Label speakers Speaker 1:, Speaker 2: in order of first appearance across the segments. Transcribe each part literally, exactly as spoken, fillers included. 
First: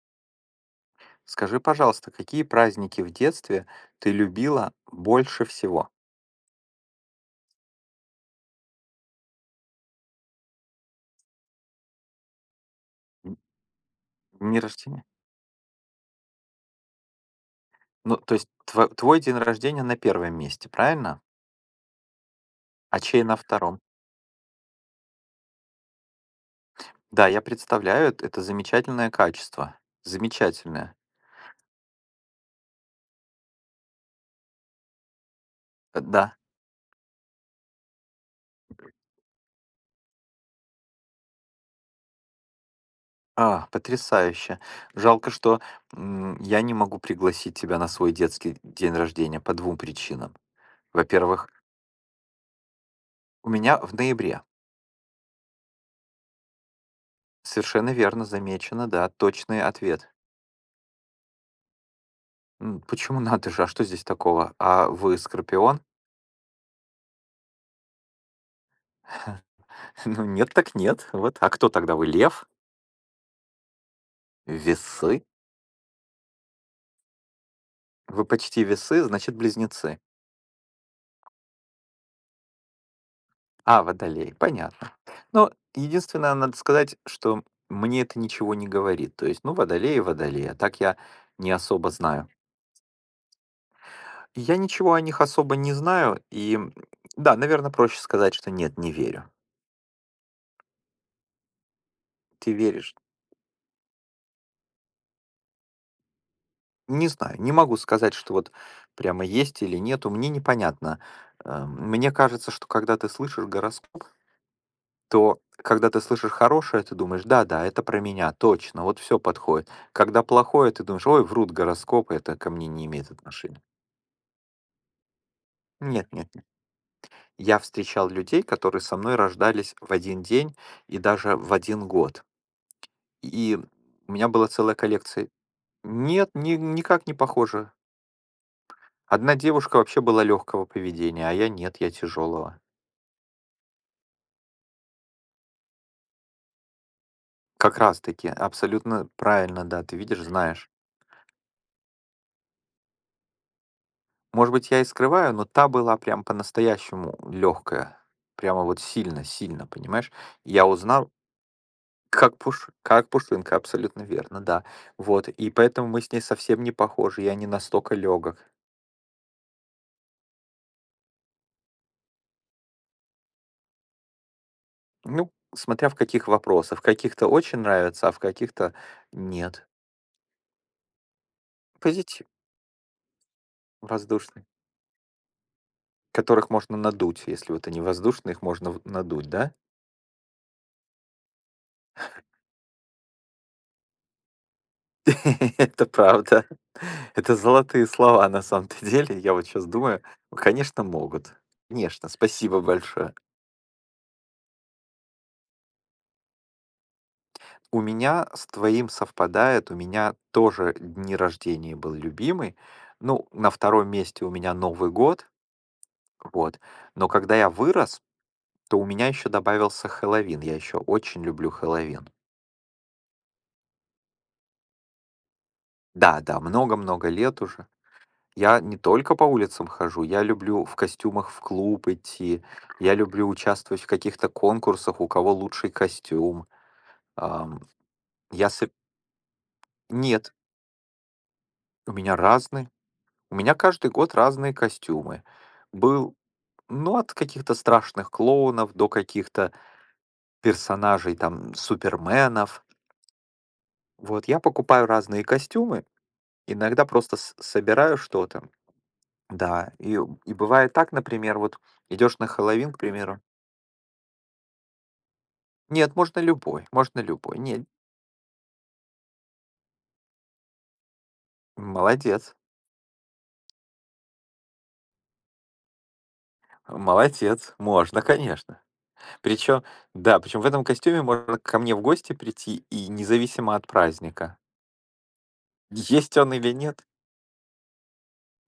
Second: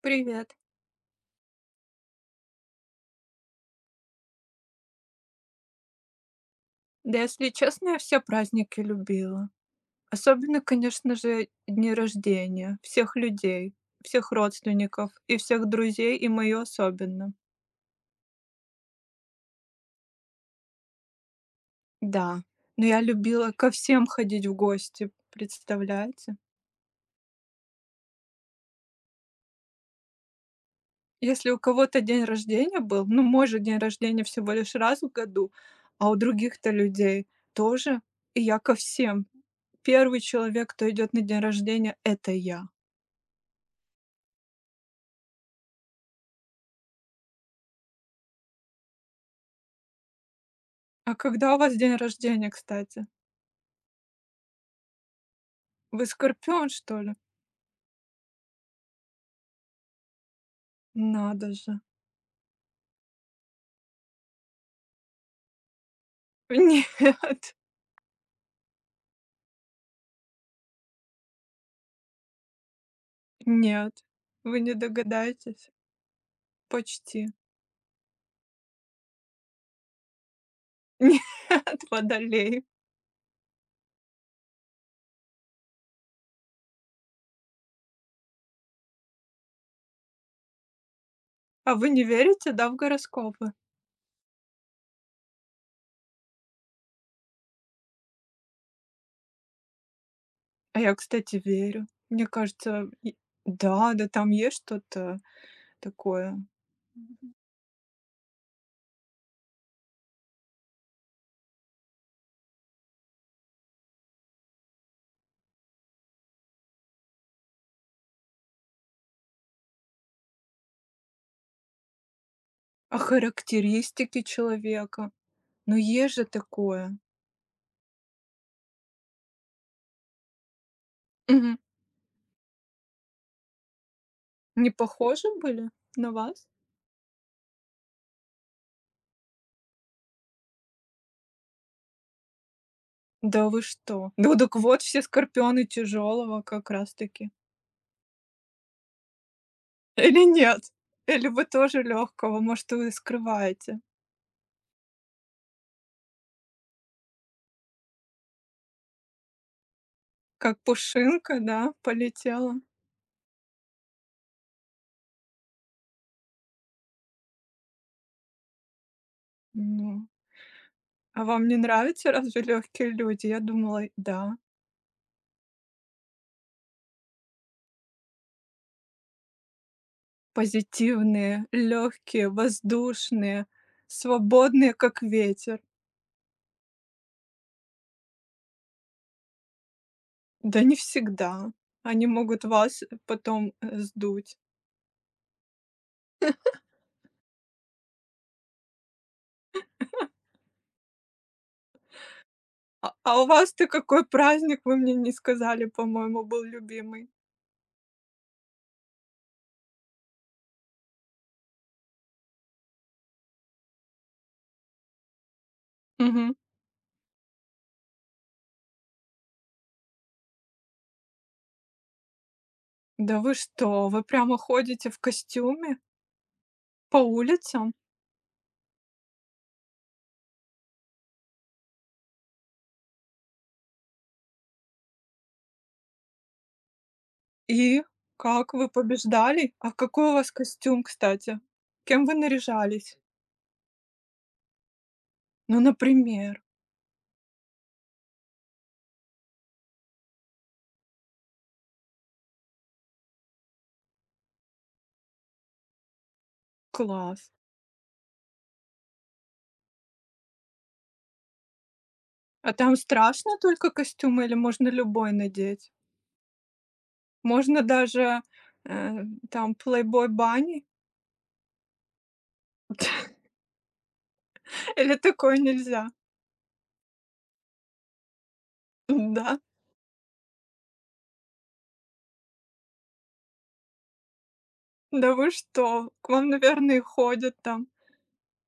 Speaker 1: Привет.
Speaker 2: Скажи, пожалуйста, какие праздники в детстве ты любила больше всего?
Speaker 1: Да, если честно, я все праздники любила. Особенно, конечно же, дни рождения всех
Speaker 2: М.
Speaker 1: людей, всех
Speaker 2: Дни рождения?
Speaker 1: родственников и всех друзей, и мою особенно.
Speaker 2: Ну, то есть тво- твой день рождения на первом месте, правильно?
Speaker 1: Да, но я
Speaker 2: А чей на
Speaker 1: любила ко
Speaker 2: втором?
Speaker 1: всем ходить в гости, представляете?
Speaker 2: Да, я представляю, это это замечательное качество. Замечательное.
Speaker 1: Если у кого-то день рождения был, ну, может, день рождения всего лишь раз в году,
Speaker 2: Э,
Speaker 1: а у
Speaker 2: Да.
Speaker 1: других-то людей тоже, и я ко всем. Первый человек, кто идет на день рождения, это я.
Speaker 2: А, потрясающе. Жалко, что м, я не могу пригласить тебя на свой детский день рождения по двум причинам.
Speaker 1: А
Speaker 2: Во-первых,
Speaker 1: когда у вас день рождения, кстати?
Speaker 2: у меня в ноябре.
Speaker 1: Вы скорпион, что ли?
Speaker 2: Совершенно верно замечено, да, точный ответ.
Speaker 1: Надо же.
Speaker 2: М, почему надо же? А что здесь такого? А вы скорпион?
Speaker 1: Нет,
Speaker 2: Ну, нет так нет. Вот. А кто тогда вы? Лев?
Speaker 1: нет, вы не
Speaker 2: Весы?
Speaker 1: догадаетесь. Почти.
Speaker 2: Вы почти весы, значит, близнецы.
Speaker 1: Нет, водолей.
Speaker 2: А, водолей. Понятно. Но единственное, надо сказать, что мне это ничего не говорит. То есть, ну, водолей и водолей. А так я не
Speaker 1: А вы
Speaker 2: особо
Speaker 1: не
Speaker 2: знаю.
Speaker 1: верите, да, в гороскопы?
Speaker 2: Я ничего о них особо не знаю. И м, да, наверное, проще сказать, что нет, не верю.
Speaker 1: А я, кстати, верю. Мне
Speaker 2: Ты
Speaker 1: кажется,
Speaker 2: веришь?
Speaker 1: и- да, да, там есть что-то такое.
Speaker 2: Не знаю, не могу сказать, что вот прямо есть или нету, мне непонятно. Э, мне кажется, что когда ты слышишь гороскоп, то когда ты слышишь хорошее, ты думаешь, да-да, это про меня, точно, вот все подходит. Когда плохое, ты думаешь, ой, врут гороскопы, это ко мне не
Speaker 1: О
Speaker 2: имеет отношения.
Speaker 1: характеристике человека. Но
Speaker 2: Нет,
Speaker 1: есть же
Speaker 2: нет, нет.
Speaker 1: такое.
Speaker 2: Я встречал людей, которые со мной рождались в один день и даже в
Speaker 1: Мгм.
Speaker 2: один год. И у меня была
Speaker 1: Не
Speaker 2: целая
Speaker 1: похожи
Speaker 2: коллекция.
Speaker 1: были на
Speaker 2: Нет,
Speaker 1: вас?
Speaker 2: ни- никак не похоже. Одна девушка вообще была легкого поведения, а я нет, я тяжелого.
Speaker 1: Да вы что? Ну так вот, все скорпионы тяжелого как раз-таки.
Speaker 2: Как раз таки, абсолютно правильно, да, ты
Speaker 1: Или
Speaker 2: видишь, знаешь.
Speaker 1: нет? Или вы тоже легкого? Может, вы скрываете?
Speaker 2: Может быть, я и скрываю, но та была прям по-настоящему легкая. Прямо вот сильно, сильно, понимаешь?
Speaker 1: Как
Speaker 2: Я узнал,
Speaker 1: пушинка, да,
Speaker 2: как,
Speaker 1: полетела?
Speaker 2: пуш... как пушинка, абсолютно верно, да. Вот, и поэтому мы с ней совсем не похожи, я не настолько легок.
Speaker 1: Ну, а вам не нравятся разве легкие люди? Я думала, да,
Speaker 2: Ну, смотря в каких вопросах. В каких-то очень нравится, а в каких-то нет.
Speaker 1: позитивные,
Speaker 2: Позитив
Speaker 1: легкие, воздушные,
Speaker 2: воздушный.
Speaker 1: свободные, как ветер.
Speaker 2: Которых можно надуть. Если вот они воздушные, их можно в надуть, да?
Speaker 1: Да не всегда. Они могут вас потом э, сдуть.
Speaker 2: Это правда. Это золотые слова на самом-то деле. Я вот сейчас думаю. Конечно, могут. Конечно, спасибо
Speaker 1: А,
Speaker 2: большое.
Speaker 1: а у вас-то какой праздник, вы мне не сказали, по-моему, был любимый.
Speaker 2: У меня с твоим совпадает, у меня тоже дни рождения был любимый. Ну, на втором месте у меня Новый год,
Speaker 1: Мгм.
Speaker 2: вот. Но когда я вырос, то у меня еще добавился Хэллоуин. Я еще очень люблю Хэллоуин.
Speaker 1: Да вы что, вы прямо ходите в костюме
Speaker 2: Да, да,
Speaker 1: по
Speaker 2: много-много лет уже.
Speaker 1: улицам?
Speaker 2: Я не только по улицам хожу, я люблю в костюмах в клуб идти, я люблю участвовать в каких-то конкурсах, у кого лучший костюм. Ам,
Speaker 1: И
Speaker 2: я
Speaker 1: как вы
Speaker 2: соб-
Speaker 1: побеждали? А какой у вас
Speaker 2: Нет,
Speaker 1: костюм, кстати?
Speaker 2: у
Speaker 1: Кем вы
Speaker 2: меня разные.
Speaker 1: наряжались?
Speaker 2: У меня каждый год разные костюмы.
Speaker 1: Ну,
Speaker 2: Был,
Speaker 1: например.
Speaker 2: ну, от каких-то страшных клоунов до каких-то персонажей, там, суперменов. Вот, я покупаю разные костюмы, иногда просто
Speaker 1: Класс.
Speaker 2: с- собираю что-то. Да, и, и бывает так, например, вот идешь на
Speaker 1: А
Speaker 2: Хэллоуин,
Speaker 1: там
Speaker 2: к примеру.
Speaker 1: страшно только костюмы или можно любой надеть?
Speaker 2: Нет, можно любой, можно любой.
Speaker 1: Можно
Speaker 2: Нет,
Speaker 1: даже, э, там плейбой Бани?
Speaker 2: молодец,
Speaker 1: Или такое нельзя?
Speaker 2: молодец, можно, конечно.
Speaker 1: Да?
Speaker 2: Причем, да, причем в этом костюме можно ко мне в гости прийти и независимо от праздника.
Speaker 1: Да вы что? К
Speaker 2: Есть
Speaker 1: вам,
Speaker 2: он или
Speaker 1: наверное, и
Speaker 2: нет,
Speaker 1: ходят там.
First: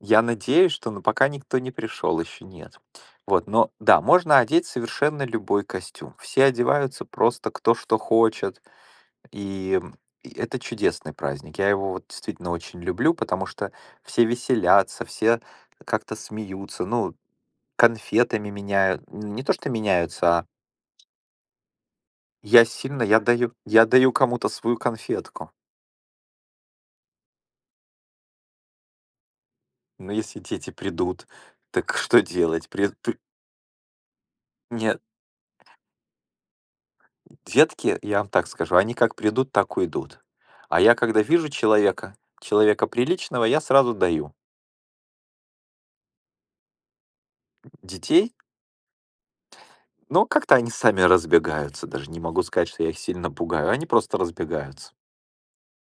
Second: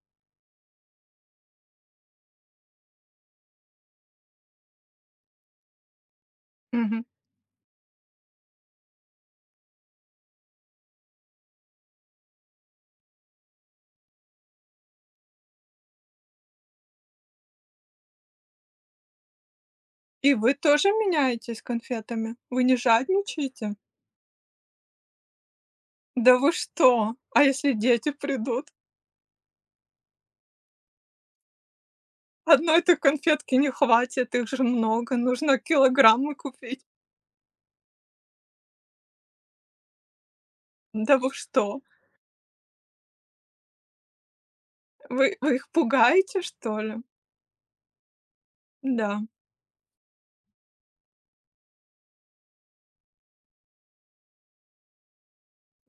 Speaker 2: я надеюсь, что ну, пока никто не пришел, еще нет. Вот, но да, можно одеть совершенно любой костюм. Все
Speaker 1: Мгм.
Speaker 2: одеваются просто кто что хочет, и м, и это чудесный праздник. Я его вот действительно очень люблю, потому что все веселятся, все как-то смеются. Ну, конфетами меняют не то что
Speaker 1: И
Speaker 2: меняются, а
Speaker 1: вы тоже меняетесь конфетами? Вы
Speaker 2: я
Speaker 1: не
Speaker 2: сильно я даю
Speaker 1: жадничаете?
Speaker 2: я даю кому-то свою конфетку.
Speaker 1: Да вы что? А если дети придут?
Speaker 2: Но если дети придут, так что делать? При
Speaker 1: Одной-то
Speaker 2: при
Speaker 1: конфетки не хватит, их же
Speaker 2: Нет,
Speaker 1: много, нужно килограммы купить.
Speaker 2: детки, я вам так скажу, они как придут, так уйдут. А я
Speaker 1: Да
Speaker 2: когда
Speaker 1: вы
Speaker 2: вижу
Speaker 1: что?
Speaker 2: человека, человека приличного, я сразу даю.
Speaker 1: Вы вы их пугаете, что ли?
Speaker 2: Детей,
Speaker 1: Да.
Speaker 2: ну, как-то они сами разбегаются. Даже не могу сказать, что я их сильно пугаю. Они просто разбегаются.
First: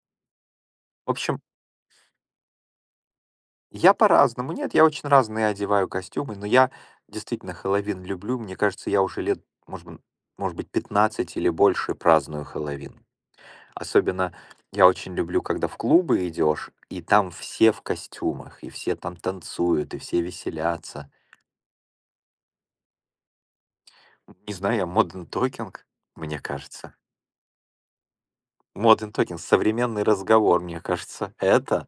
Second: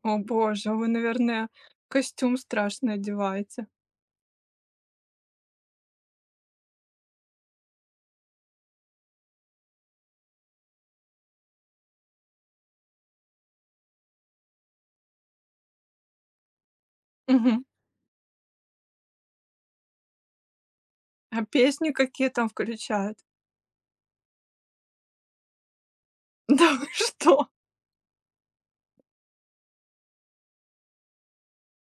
Speaker 1: О боже, вы,
Speaker 2: В общем,
Speaker 1: наверное, костюм страшный одеваете.
Speaker 2: я по-разному. Нет, я очень разные одеваю костюмы, но я действительно Хэллоуин люблю. Мне кажется, я уже лет, может быть, может быть, пятнадцать или больше праздную Хэллоуин. Особенно я очень люблю, когда в клубы идешь, и там
Speaker 1: Мгм.
Speaker 2: все в костюмах, и все там танцуют, и все веселятся.
Speaker 1: А песни какие там включают?
Speaker 2: Не знаю, я моден токинг, мне
Speaker 1: Да вы
Speaker 2: кажется.
Speaker 1: что?
Speaker 2: Моден токинг, современный разговор, мне кажется, это.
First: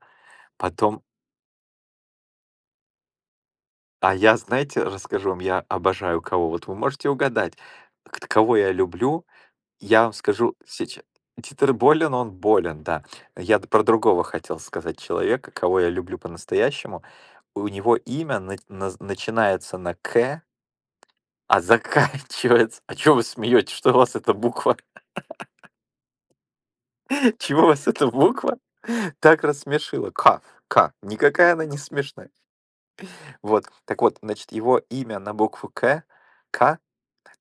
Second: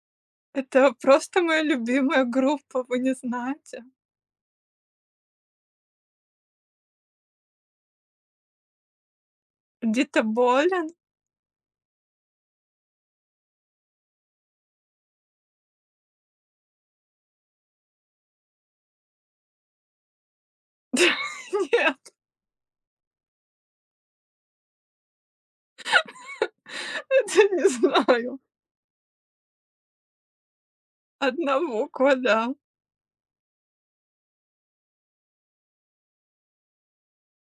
Speaker 1: Это
Speaker 2: Потом,
Speaker 1: просто моя любимая группа, вы не знаете?
Speaker 2: а я, знаете, расскажу вам, я обожаю кого. Вот вы можете угадать, к- кого я люблю. Я вам
Speaker 1: Дита
Speaker 2: скажу
Speaker 1: Болен?
Speaker 2: сейчас. Титр болен, он болен, да. Я д- про другого хотел сказать человека, кого я люблю по-настоящему. У него имя на- на- начинается на К, а
Speaker 1: Нет,
Speaker 2: заканчивается... А чего вы смеетесь? Что у вас эта буква?
Speaker 1: это
Speaker 2: Чего у
Speaker 1: не
Speaker 2: вас эта
Speaker 1: знаю.
Speaker 2: буква так рассмешила? К. К. Никакая
Speaker 1: Одна
Speaker 2: она не
Speaker 1: буква,
Speaker 2: смешная.
Speaker 1: да.
Speaker 2: Вот. Так вот, значит, его имя на букву К, К,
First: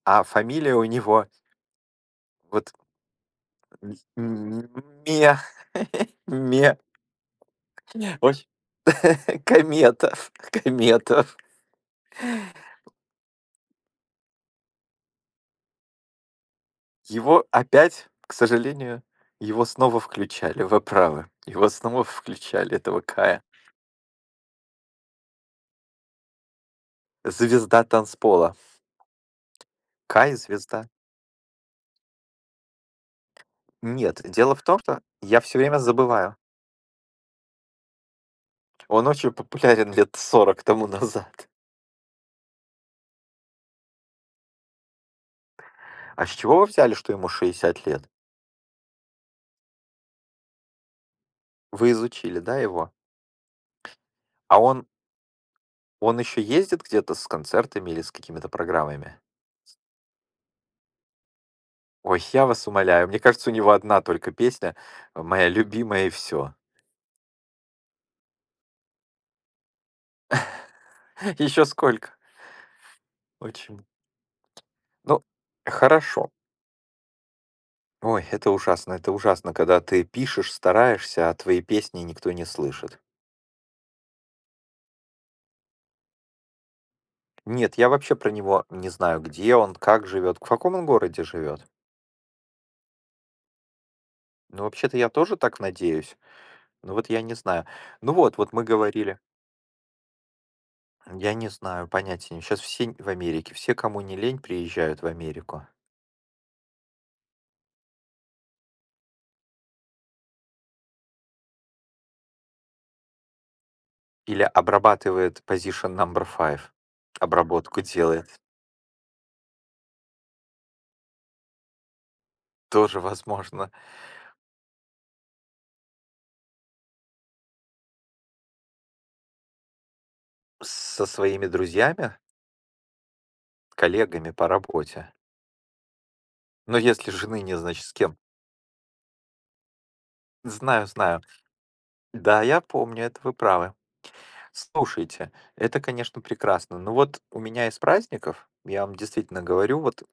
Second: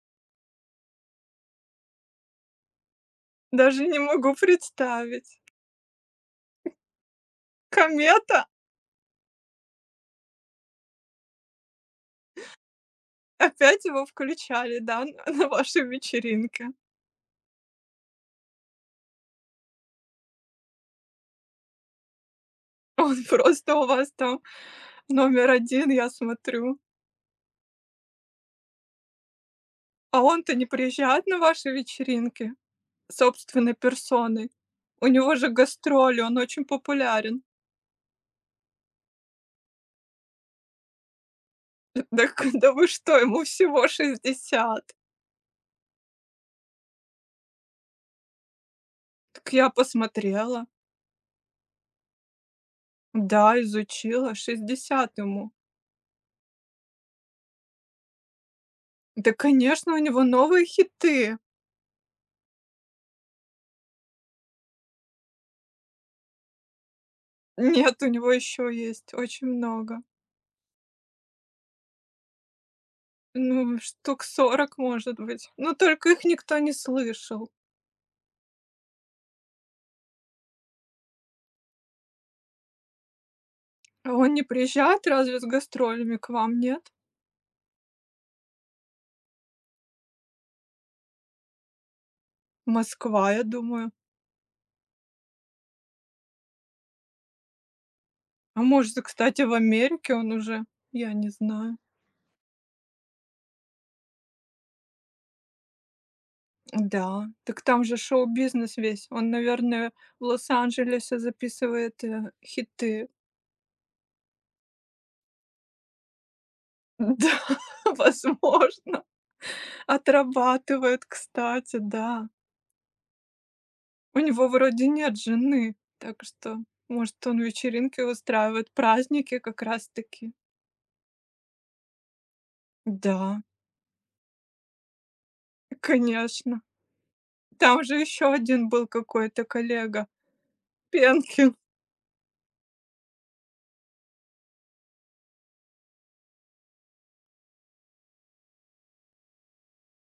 Speaker 2: а фамилия у него вот
Speaker 1: Даже
Speaker 2: м-
Speaker 1: не могу
Speaker 2: м- Ме.
Speaker 1: представить.
Speaker 2: Ме.
Speaker 1: Комета?
Speaker 2: Комета, комета.
Speaker 1: Опять его включали, да, н на вашей вечеринке.
Speaker 2: Его опять, к сожалению, его снова включали, вы правы. Его снова включали,
Speaker 1: Он
Speaker 2: этого Кая.
Speaker 1: просто у вас там номер один, я смотрю.
Speaker 2: Звезда танцпола.
Speaker 1: А
Speaker 2: Кай—
Speaker 1: он-то не
Speaker 2: звезда.
Speaker 1: приезжает на ваши вечеринки собственной
Speaker 2: Нет,
Speaker 1: персоной?
Speaker 2: дело в том, что
Speaker 1: У него
Speaker 2: я
Speaker 1: же
Speaker 2: все время
Speaker 1: гастроли, он
Speaker 2: забываю.
Speaker 1: очень популярен.
Speaker 2: Он очень популярен лет сорок тому назад.
Speaker 1: Так да вы что, ему всего шестьдесят?
Speaker 2: А с чего вы взяли, что ему шестьдесят лет?
Speaker 1: Так я посмотрела,
Speaker 2: Вы изучили, да, его?
Speaker 1: да, изучила,
Speaker 2: А он,
Speaker 1: шестьдесят ему.
Speaker 2: он еще ездит где-то с концертами или с какими-то программами?
Speaker 1: Да, конечно, у него новые хиты.
Speaker 2: Ой, я вас умоляю. Мне кажется, у него одна только песня, моя любимая и все.
Speaker 1: Нет, у него еще есть очень много.
Speaker 2: Еще сколько?
Speaker 1: Ну,
Speaker 2: Очень.
Speaker 1: штук сорок может
Speaker 2: Ну,
Speaker 1: быть. Ну, только их
Speaker 2: хорошо.
Speaker 1: никто не слышал.
Speaker 2: Ой, это ужасно, это ужасно, когда ты пишешь, стараешься, а твои песни никто не слышит.
Speaker 1: А он не приезжает разве с гастролями к вам, нет?
Speaker 2: Нет, я вообще про него не знаю, где он, как живет, в каком он городе живет.
Speaker 1: Москва, я думаю.
Speaker 2: Ну, вообще-то я тоже так надеюсь, но вот я не знаю. Ну вот, вот
Speaker 1: А
Speaker 2: мы
Speaker 1: может,
Speaker 2: говорили,
Speaker 1: кстати, в Америке он уже? Я не
Speaker 2: я не
Speaker 1: знаю.
Speaker 2: знаю, понятия не... Сейчас все в Америке, все, кому не лень, приезжают в Америку.
Speaker 1: Да, так там же шоу-бизнес весь. Он, наверное, в Лос-Анджелесе записывает, э, хиты.
Speaker 2: Или обрабатывает position number five,
Speaker 1: Да,
Speaker 2: обработку делает.
Speaker 1: возможно. Отрабатывает, кстати, да.
Speaker 2: Тоже возможно,
Speaker 1: У него вроде нет жены, так что, может, он вечеринки устраивает, праздники как раз-таки.
Speaker 2: со своими друзьями,
Speaker 1: Да,
Speaker 2: коллегами по работе.
Speaker 1: конечно.
Speaker 2: Но если жены нет,
Speaker 1: Там
Speaker 2: значит, с
Speaker 1: же
Speaker 2: кем.
Speaker 1: еще один был какой-то коллега,
Speaker 2: Знаю, знаю.
Speaker 1: Пенкин.
Speaker 2: Да, я помню, это вы правы. Слушайте, это, конечно, прекрасно. Ну вот у меня из праздников, я вам действительно говорю, вот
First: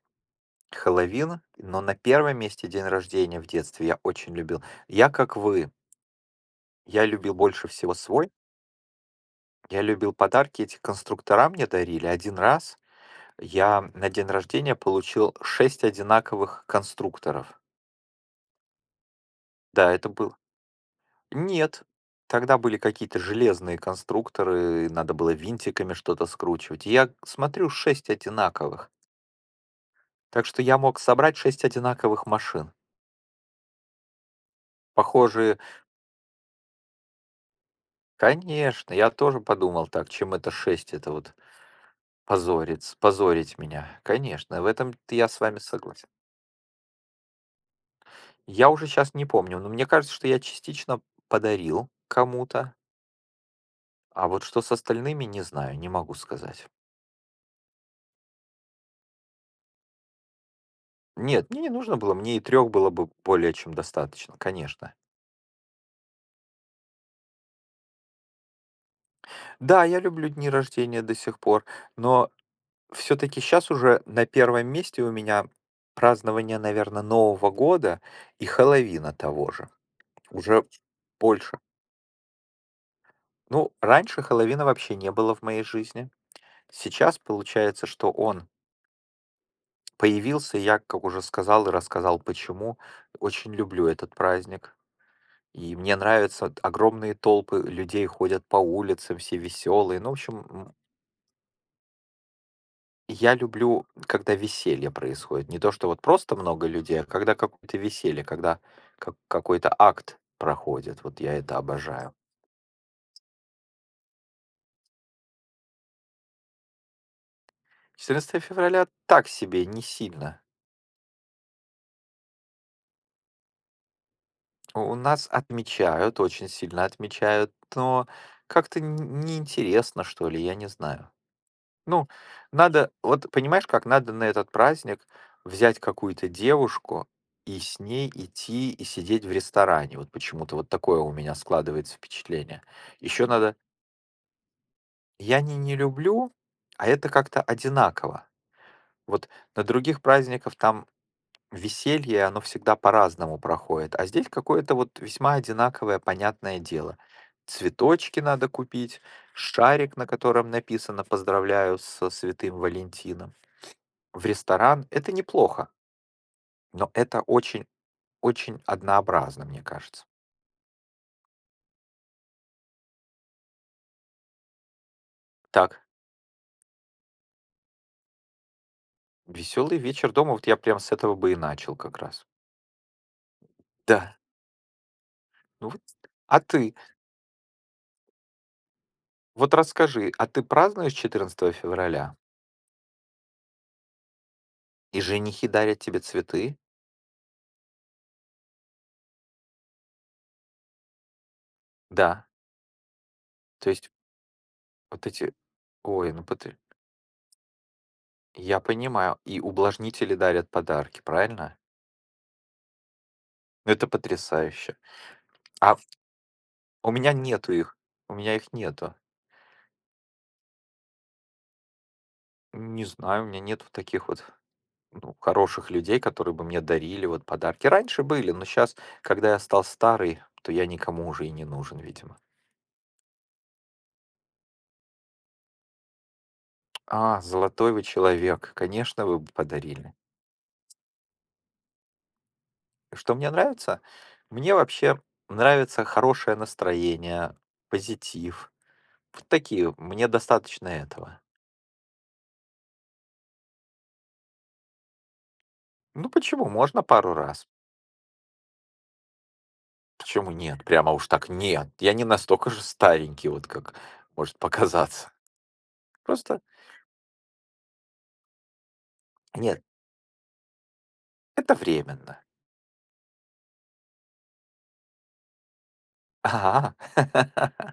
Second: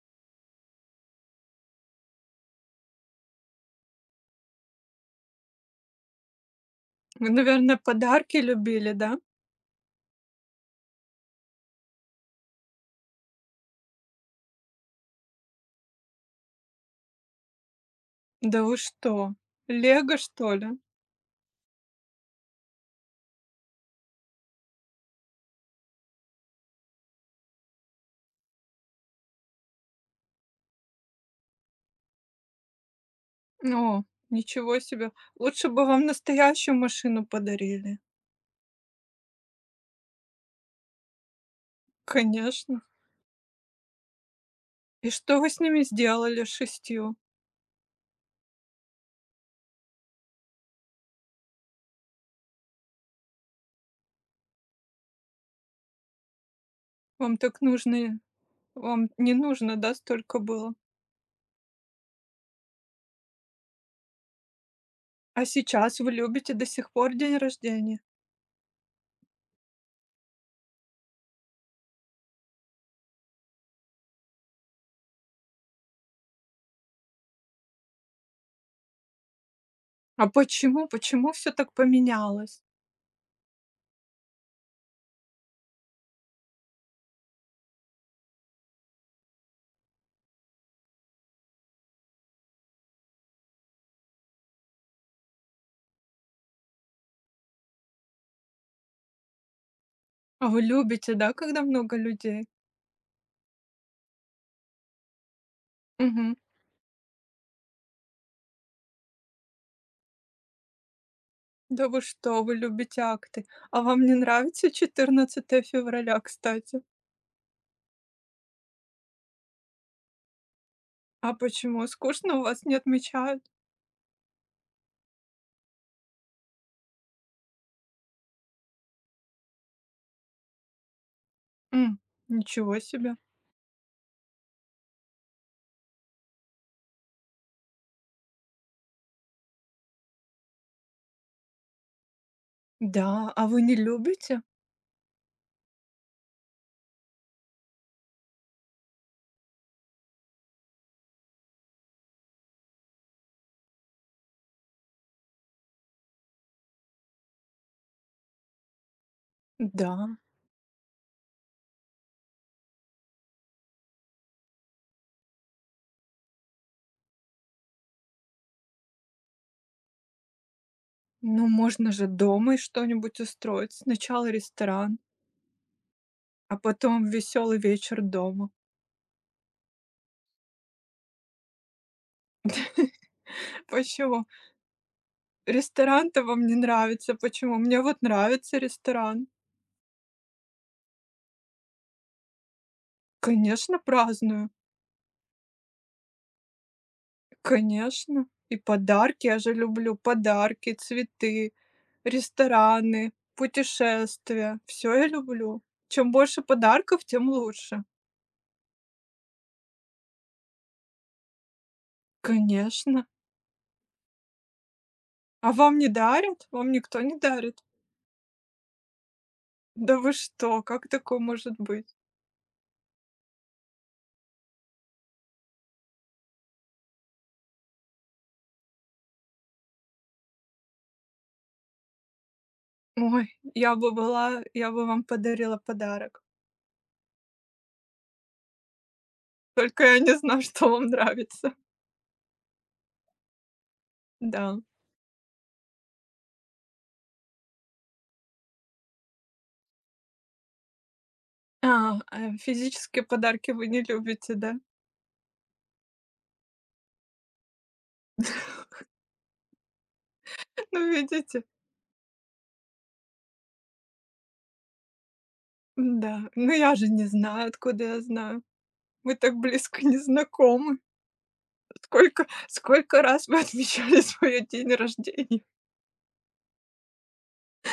Speaker 2: Хэллоуин, но на первом месте день рождения в детстве я очень любил. Я как вы, я
Speaker 1: Вы,
Speaker 2: любил больше
Speaker 1: наверное,
Speaker 2: всего свой.
Speaker 1: подарки любили, да?
Speaker 2: Я любил подарки, эти конструктора мне дарили. Один раз я на день рождения получил шесть одинаковых конструкторов.
Speaker 1: Да вы что?
Speaker 2: Да, это
Speaker 1: Лего,
Speaker 2: был...
Speaker 1: что ли?
Speaker 2: Нет. Тогда были какие-то железные конструкторы, надо было винтиками что-то скручивать. И я смотрю, шесть одинаковых. Так что я мог собрать шесть одинаковых машин.
Speaker 1: О, ничего себе.
Speaker 2: Похожие,
Speaker 1: Лучше бы вам настоящую машину подарили.
Speaker 2: конечно, я тоже подумал так, чем это шесть, это вот
Speaker 1: Конечно.
Speaker 2: позорит, позорить меня. Конечно, в этом
Speaker 1: И
Speaker 2: я с
Speaker 1: что вы с
Speaker 2: вами
Speaker 1: ними
Speaker 2: согласен.
Speaker 1: сделали, с шестью?
Speaker 2: Я уже сейчас не помню, но мне кажется, что я частично подарил кому-то, а вот что с остальными, не знаю, не могу сказать.
Speaker 1: Вам так нужно, вам не нужно, да, столько было?
Speaker 2: Нет, мне не нужно было, мне и трех было бы более чем достаточно, конечно.
Speaker 1: А сейчас вы любите до сих пор день рождения?
Speaker 2: Да, я люблю дни рождения до сих пор, но все таки сейчас уже на первом месте у меня празднование, наверное, Нового года и Хэллоуина того же.
Speaker 1: А
Speaker 2: Уже
Speaker 1: почему? Почему все
Speaker 2: больше.
Speaker 1: так поменялось?
Speaker 2: Ну, раньше Хэллоуина вообще не было в моей жизни. Сейчас получается, что он появился, и я, как уже сказал и рассказал почему, очень люблю этот праздник. И мне нравятся огромные толпы людей ходят по улицам, все веселые. Ну, в общем,
Speaker 1: А вы
Speaker 2: м,
Speaker 1: любите, да, когда много людей?
Speaker 2: я люблю, когда веселье происходит. Не то, что вот
Speaker 1: Мгм.
Speaker 2: просто много людей, а когда какое-то веселье, когда как- какой-то акт проходит. Вот я это
Speaker 1: Да вы
Speaker 2: обожаю.
Speaker 1: что, вы любите акты. А вам не нравится четырнадцатое февраля, кстати?
Speaker 2: четырнадцатого февраля так себе, не сильно.
Speaker 1: А почему? Скучно, у вас не отмечают?
Speaker 2: У у нас отмечают, очень сильно отмечают, но как-то н- неинтересно, что ли, я не знаю.
Speaker 1: М,
Speaker 2: Ну,
Speaker 1: ничего
Speaker 2: надо,
Speaker 1: себе.
Speaker 2: вот понимаешь как, надо на этот праздник взять какую-то девушку и с ней идти и сидеть в ресторане. Вот почему-то вот такое у меня складывается впечатление.
Speaker 1: Да,
Speaker 2: Еще
Speaker 1: а
Speaker 2: надо,
Speaker 1: вы не любите?
Speaker 2: я не не люблю, а это как-то одинаково. Вот на других праздниках там веселье, оно всегда по-разному проходит, а здесь какое-то вот весьма одинаковое, понятное дело. Цветочки надо купить, шарик, на
Speaker 1: Да.
Speaker 2: котором написано «Поздравляю со Святым Валентином». В ресторан— это неплохо, но это очень очень однообразно, мне кажется.
Speaker 1: Ну, можно же дома и что-нибудь устроить. Сначала ресторан,
Speaker 2: Так.
Speaker 1: а потом веселый вечер дома.
Speaker 2: Веселый вечер дома, вот я прям с этого бы и начал как раз. Да.
Speaker 1: Почему?
Speaker 2: Ну вот.
Speaker 1: Ресторан-то
Speaker 2: А
Speaker 1: вам не
Speaker 2: ты?
Speaker 1: нравится. Почему? Мне вот нравится ресторан.
Speaker 2: Вот расскажи, а ты празднуешь четырнадцатого февраля?
Speaker 1: Конечно, праздную.
Speaker 2: И женихи дарят тебе цветы?
Speaker 1: Конечно. И подарки, я же люблю подарки, цветы,
Speaker 2: Да.
Speaker 1: рестораны,
Speaker 2: То есть
Speaker 1: путешествия. Все
Speaker 2: вот
Speaker 1: я
Speaker 2: эти...
Speaker 1: люблю. Чем
Speaker 2: Ой, ну
Speaker 1: больше
Speaker 2: потр
Speaker 1: подарков, тем лучше.
Speaker 2: Я понимаю, и увлажнители дарят подарки, правильно?
Speaker 1: Конечно.
Speaker 2: Ну это потрясающе.
Speaker 1: А
Speaker 2: А
Speaker 1: вам не дарят? Вам
Speaker 2: у
Speaker 1: никто
Speaker 2: меня
Speaker 1: не
Speaker 2: нету
Speaker 1: дарит?
Speaker 2: их, у меня их нету.
Speaker 1: Да вы что? Как такое может быть?
Speaker 2: Не знаю, у меня нету таких вот... Ну, хороших людей, которые бы мне дарили вот подарки. Раньше были, но сейчас, когда я стал старый, то я никому уже и не нужен, видимо.
Speaker 1: Ой, я бы была я бы вам подарила подарок.
Speaker 2: А, золотой вы человек, конечно, вы бы
Speaker 1: Только
Speaker 2: подарили.
Speaker 1: я не знаю, что вам нравится.
Speaker 2: Что мне нравится? Мне
Speaker 1: Да.
Speaker 2: вообще нравится хорошее настроение, позитив. Вот такие, мне достаточно этого.
Speaker 1: А, э, физические подарки вы не любите, да?
Speaker 2: Ну почему? Можно пару раз. Почему нет?
Speaker 1: Ну,
Speaker 2: Прямо уж так
Speaker 1: видите?
Speaker 2: нет. Я не настолько же старенький, вот как может показаться.
Speaker 1: Да,
Speaker 2: Просто
Speaker 1: ну, я же не знаю, откуда я знаю. Мы так
Speaker 2: нет,
Speaker 1: близко не знакомы.
Speaker 2: это временно.
Speaker 1: Сколько сколько раз вы отмечали свой день рождения?
Speaker 2: Ага.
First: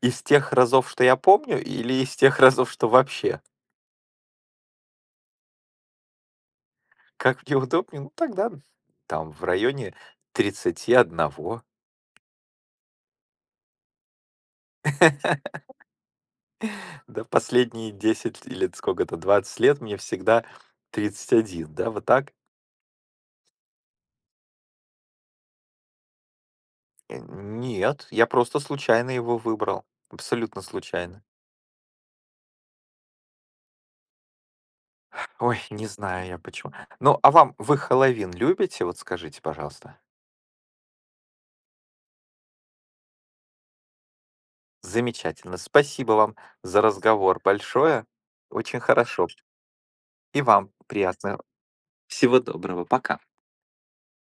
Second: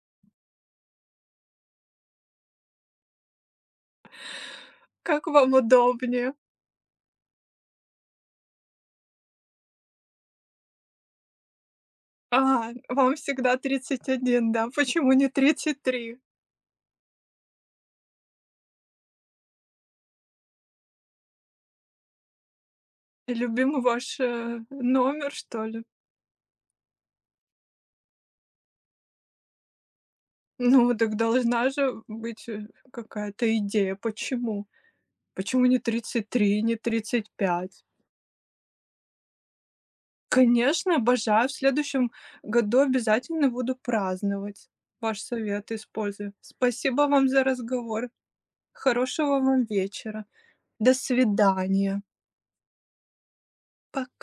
Speaker 2: Из тех разов, что я помню, или из тех разов, что вообще?
Speaker 1: Как вам удобнее?
Speaker 2: Как мне удобнее, ну тогда там в районе тридцати одного.
Speaker 1: А, вам всегда тридцать один, да? Почему не тридцать три?
Speaker 2: Да, последние десять или сколько-то, двадцать лет мне всегда тридцать один, да, вот так?
Speaker 1: Любимый ваш, э, номер, что ли?
Speaker 2: Э, Нет, я просто случайно его выбрал. Абсолютно
Speaker 1: Ну, так
Speaker 2: случайно.
Speaker 1: должна же быть, э, какая-то идея. Почему?
Speaker 2: Ой,
Speaker 1: Почему не
Speaker 2: не знаю
Speaker 1: тридцать
Speaker 2: я
Speaker 1: три,
Speaker 2: почему.
Speaker 1: не
Speaker 2: Ну,
Speaker 1: тридцать
Speaker 2: а вам, вы
Speaker 1: пять?
Speaker 2: Хэллоуин любите? Вот скажите, пожалуйста.
Speaker 1: Конечно, обожаю. В следующем году обязательно буду праздновать. Ваш
Speaker 2: Замечательно.
Speaker 1: совет
Speaker 2: Спасибо
Speaker 1: использую.
Speaker 2: вам за
Speaker 1: Спасибо вам
Speaker 2: разговор
Speaker 1: за
Speaker 2: большое.
Speaker 1: разговор.
Speaker 2: Очень хорошо.
Speaker 1: Хорошего вам вечера.
Speaker 2: И вам
Speaker 1: До
Speaker 2: приятно.
Speaker 1: свидания.
Speaker 2: Всего доброго. Пока.
Speaker 1: Пока.